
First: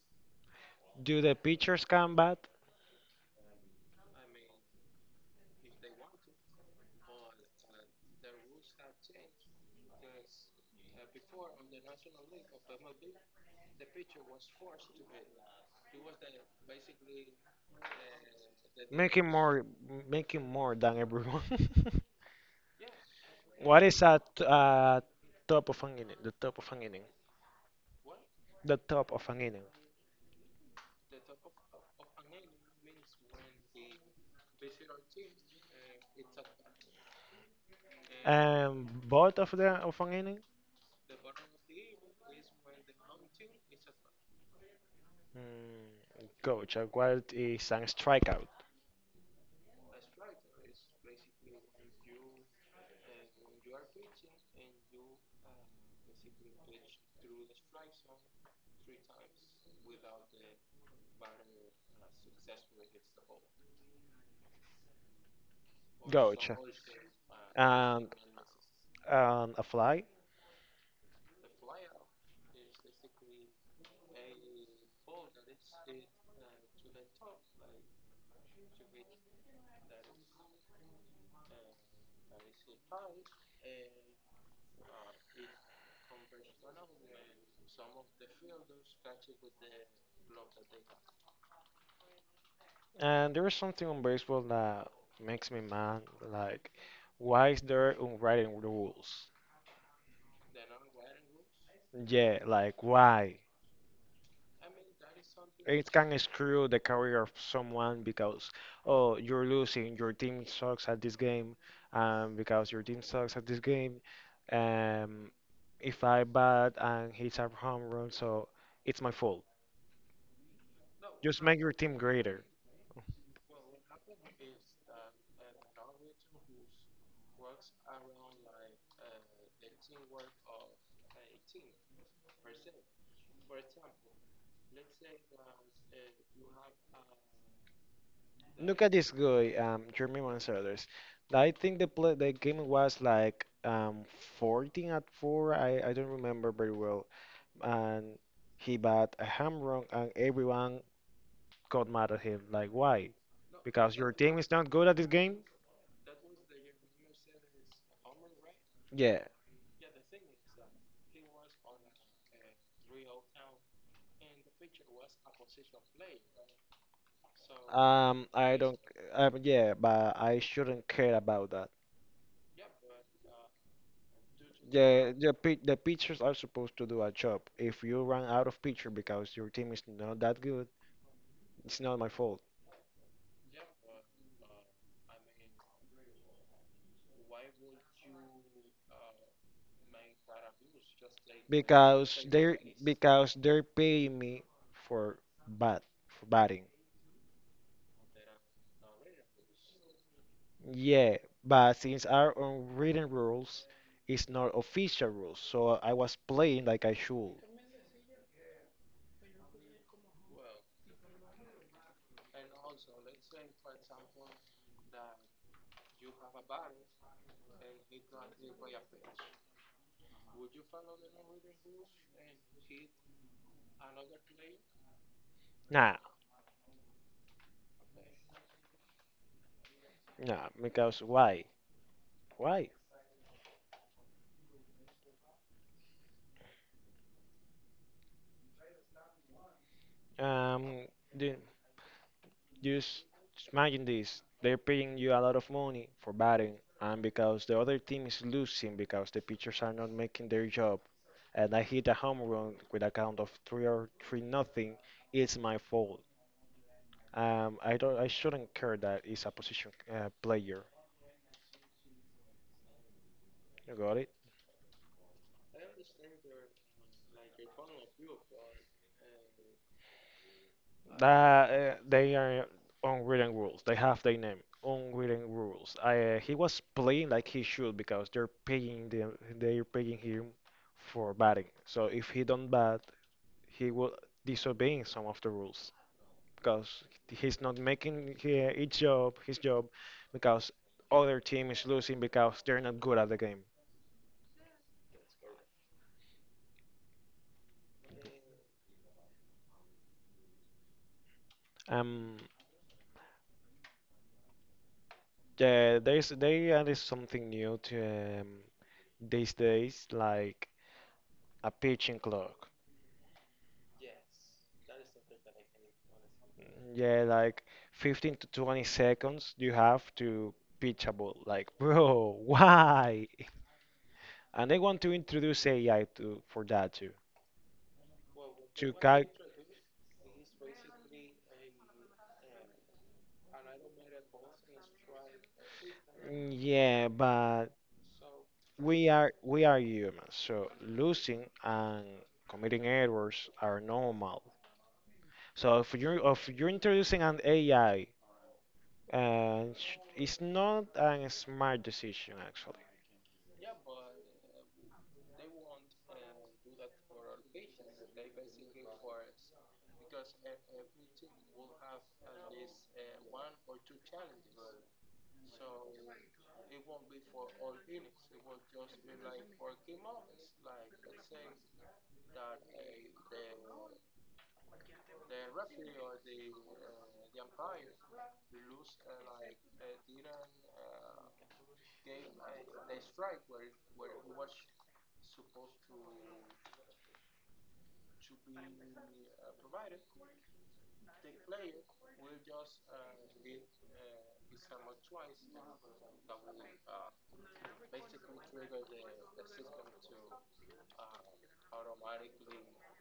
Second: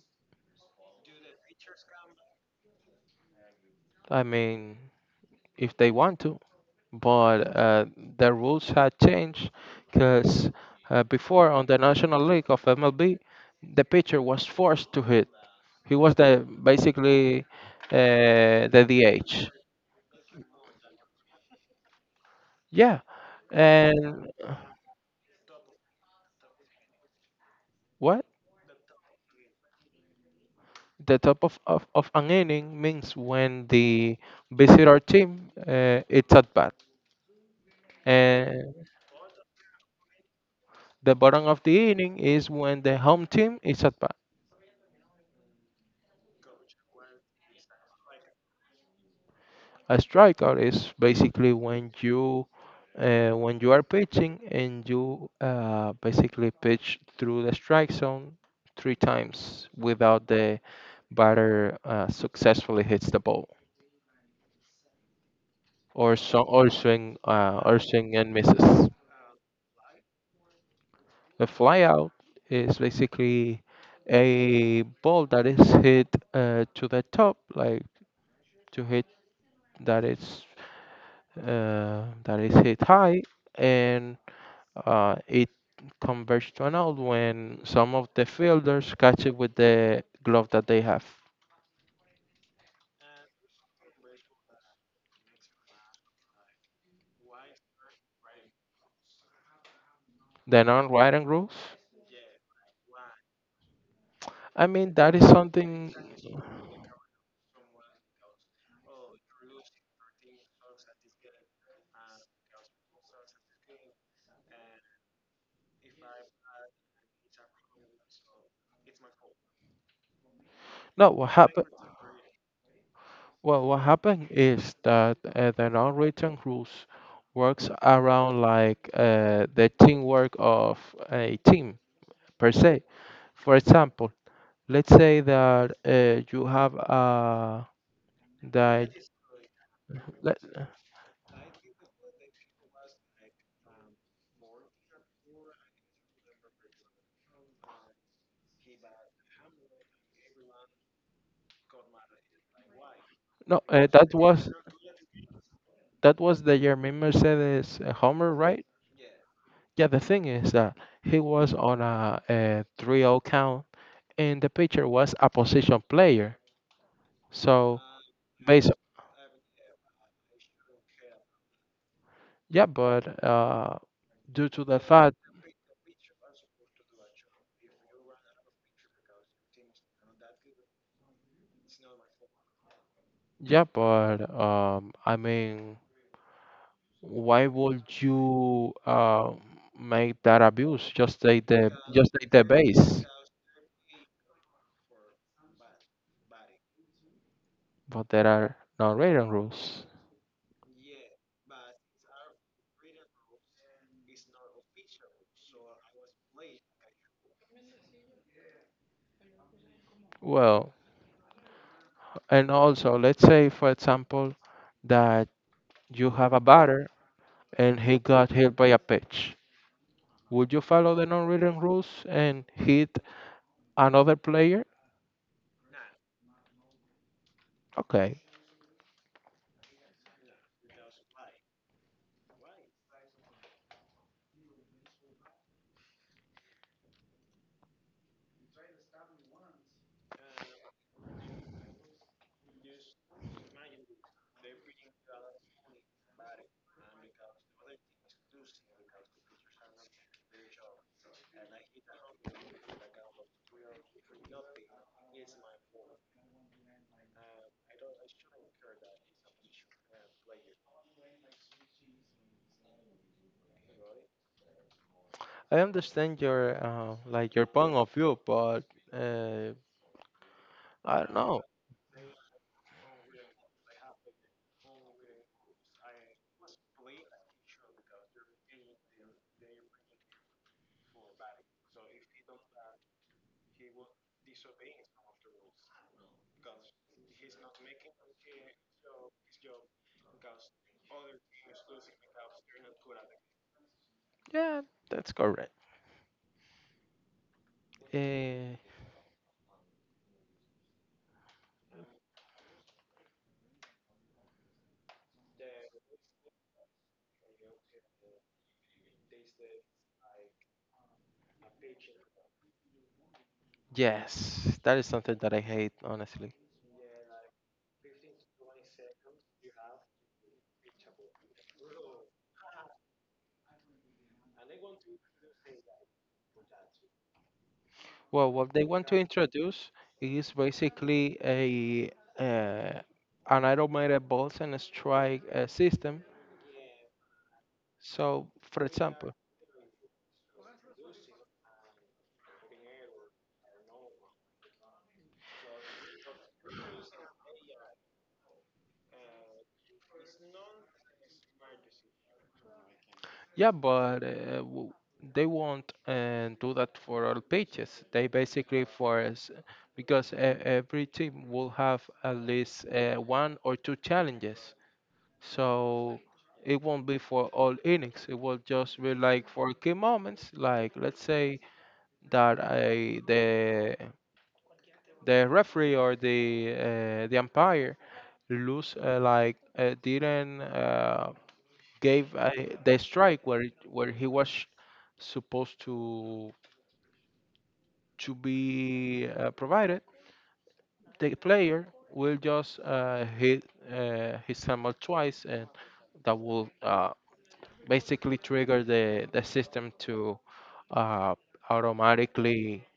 A: do the pitchers come bat?
B: I mean, if they want to, but the rules had changed because before on the National League of MLB, the pitcher was forced to hit. He was the basically the
A: Making
B: DH.
A: more, making more than everyone. [LAUGHS]
B: Yeah.
A: What is at
B: And
A: top of an inning? The top of an inning.
B: what?
A: The top of an inning.
B: The top of an inning means when the visitor team it's at bat, and
A: And both of the of an inning,
B: the bottom of the inning is when the home team is at bat.
A: mm, coach, what is a strikeout?
B: A strikeout is basically when you are pitching and you basically pitch through the strike zone three times without the batter successfully hits the ball or so
A: Coach,
B: or
A: and
B: swing and misses.
A: and a fly.
B: A flyout is basically a ball that is hit to the top, like to hit that is that is hit high, and it converts to an out when some of the fielders catch it with the glove that they have.
A: And there is something on baseball that makes me mad. Like, why is there unwritten rules?
B: The non-writing rules.
A: Yeah, like why?
B: I mean, that is
A: It
B: something.
A: can screw the career of someone because oh, you're losing, your team sucks at this game, and because your team sucks at this game, um if I bat and hits a home run, so it's my fault.
B: No, what
A: Just make
B: happened?
A: your team greater.
B: Well, what happened is that the non-written rules works around like the teamwork of a team per se. For example, let's say that you have
A: Look
B: that
A: at this guy, Jeremy
B: let,
A: Mansadas. I think the play the game was like 14 at 4, I don't remember very well, and he bat a home run and everyone got mad at him. Like, why?
B: no
A: Because your
B: that
A: team is
B: was
A: not good at this game?
B: that was the Jermaine Mercedes homer, right?
A: Yeah.
B: Yeah, the thing is that he was on a 3 oh count, and the pitcher was a position player. So,
A: I
B: based.
A: don't. Yeah, but I shouldn't care about that.
B: Yeah, but due to the
A: Yeah,
B: fact,
A: the pitchers are supposed to do a job. If you run out of pitcher because your team is not that good, it's not my fault.
B: yeah, but I mean, why would you make that abuse? Just take the, just
A: Because
B: take the
A: they're
B: base,
A: because they're paying me for bat for batting.
B: but there are no written rules.
A: Yeah, but since our unwritten rules is not official rules, so I was playing like I should.
B: Well, and also, let's say, for example, that you have a batter and he got hit by a pitch. Would you follow the non-written rules and hit another player?
A: Nah,
B: Okay.
A: nah, because why? Why? Um, the, just imagine this. They're paying you a lot of money for batting, and because the other team is losing because the pitchers are not making their job, and I hit a home run with a count of three or three nothing, it's my fault. I shouldn't care that it's a position player. You got
B: I understand your like your point of view, but uh, I don't know.
A: that they are unwritten rules. They have their name, unwritten rules. He was playing like he should because they're paying him for batting. So if he don't bat, he will disobeying some of the rules because he's not making his job because other team is losing because they're not good at the game.
B: Yeah, that's correct. Uh,
A: Um, yeah, there's they added something new to these days like a pitching clock.
B: yes, that is something that I hate, honestly.
A: Yeah, like 15 to 20 seconds you have to pitch a ball. Like, [LAUGHS] bro, why? And they want to introduce AI to for that too.
B: Well, what they
A: To
B: want to introduce is basically a uh, an automated balls and strike system.
A: yeah, but
B: So, for
A: we are
B: example,
A: we are humans, so losing and committing errors are normal. So if you if you're introducing an AI, it's not a smart decision actually.
B: yeah, but they won't do that for all pages. They basically for us because every team will have at least one or two challenges. So it won't be for all innings. It will just be like for key moments, like let's say that the referee or the umpire lose like didn't. Gave the strike where it, where he was supposed to be provided, the player will just hit his hammer twice, and that will basically trigger the system to uh, automatically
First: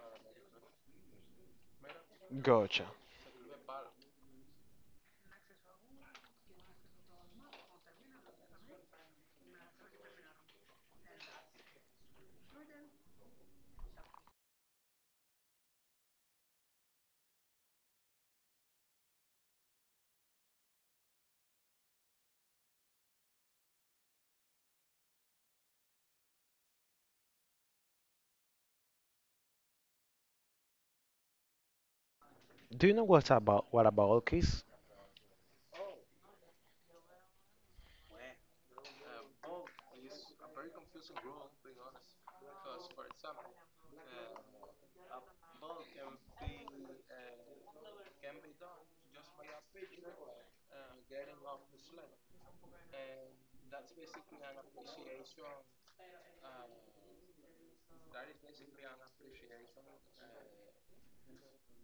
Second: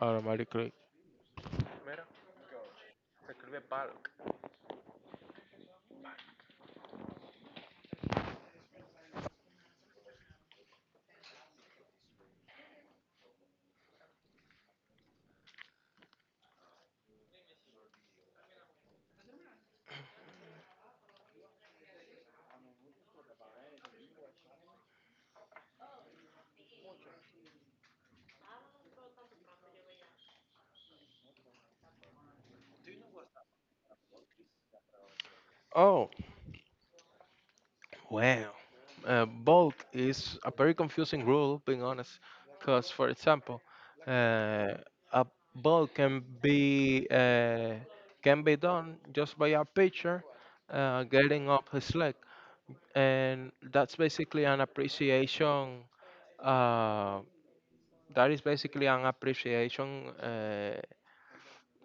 B: automatically.
A: Gotcha. Do you know what about Kiss?
B: Oh, well, bold is a very confusing rule, being honest, because, for example, uh, a bold can be done just by a pitcher getting up his leg, and that's basically an appreciation. Uh, that is basically an appreciation uh,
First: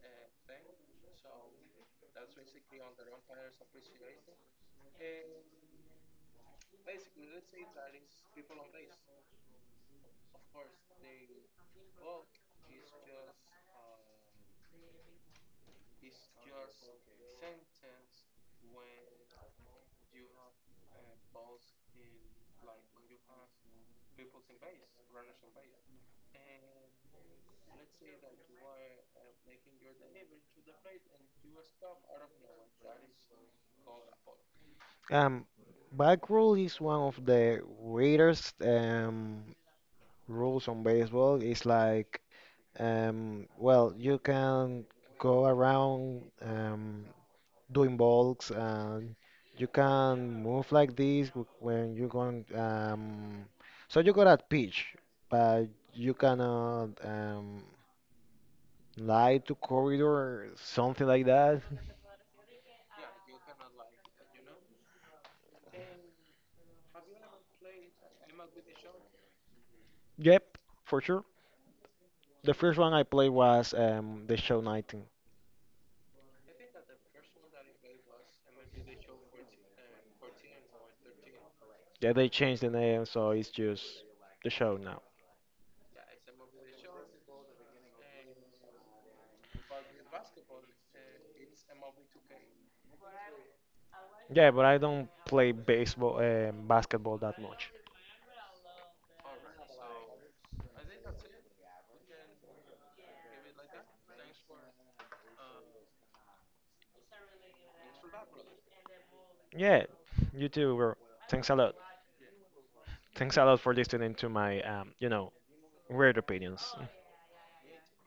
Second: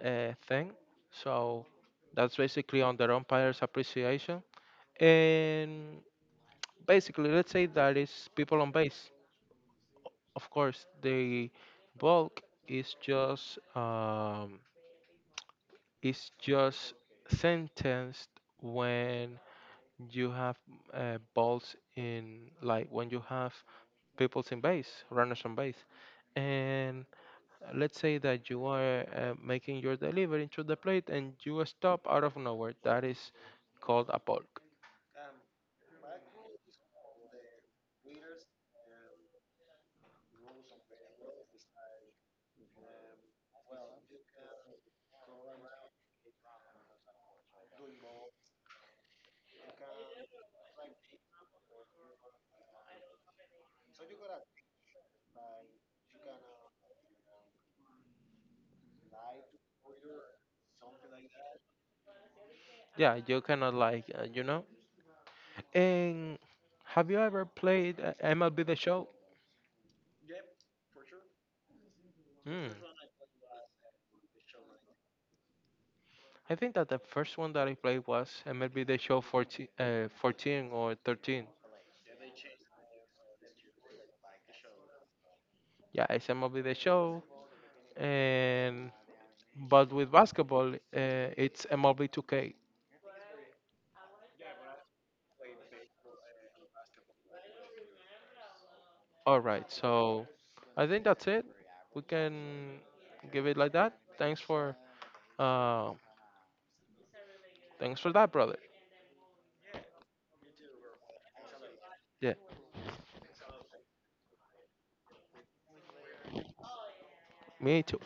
B: uh, thing. So that's basically on the umpire's appreciation, and basically, let's say that is people on base. Of course, the bulk is just um, is just sentenced when you have balls in, like when you have people's in base, runners on base, and let's say that you are making your delivery to the plate and you stop out of nowhere. That is called a bulk.
A: Um, Back rule is one of the weirdest rules on baseball. It's like well you can go around doing balks and you can move like this when you're going so you got at pitch but you cannot lie to corridor something like that.
B: Yeah, you cannot like you know. And have you ever played MLB The Show?
A: Yep, for sure. The
B: Mm.
A: first one I played was the show 19.
B: I think that the first one that I played was MLB The Show 14, 14 or 13.
A: Yeah, they changed the name, so it's just the show now.
B: Yeah, it's MLB The Show. And but with basketball, it's MLB 2K.
A: Yeah, but I don't play baseball, basketball that much.
B: All right, so I think that's it. We can give it like that. Thanks for uh, thanks for that, brother.
A: Yeah, you too, bro. Thanks a lot.
B: Yeah,
A: Thanks a lot for listening to my, weird opinions.
B: me too.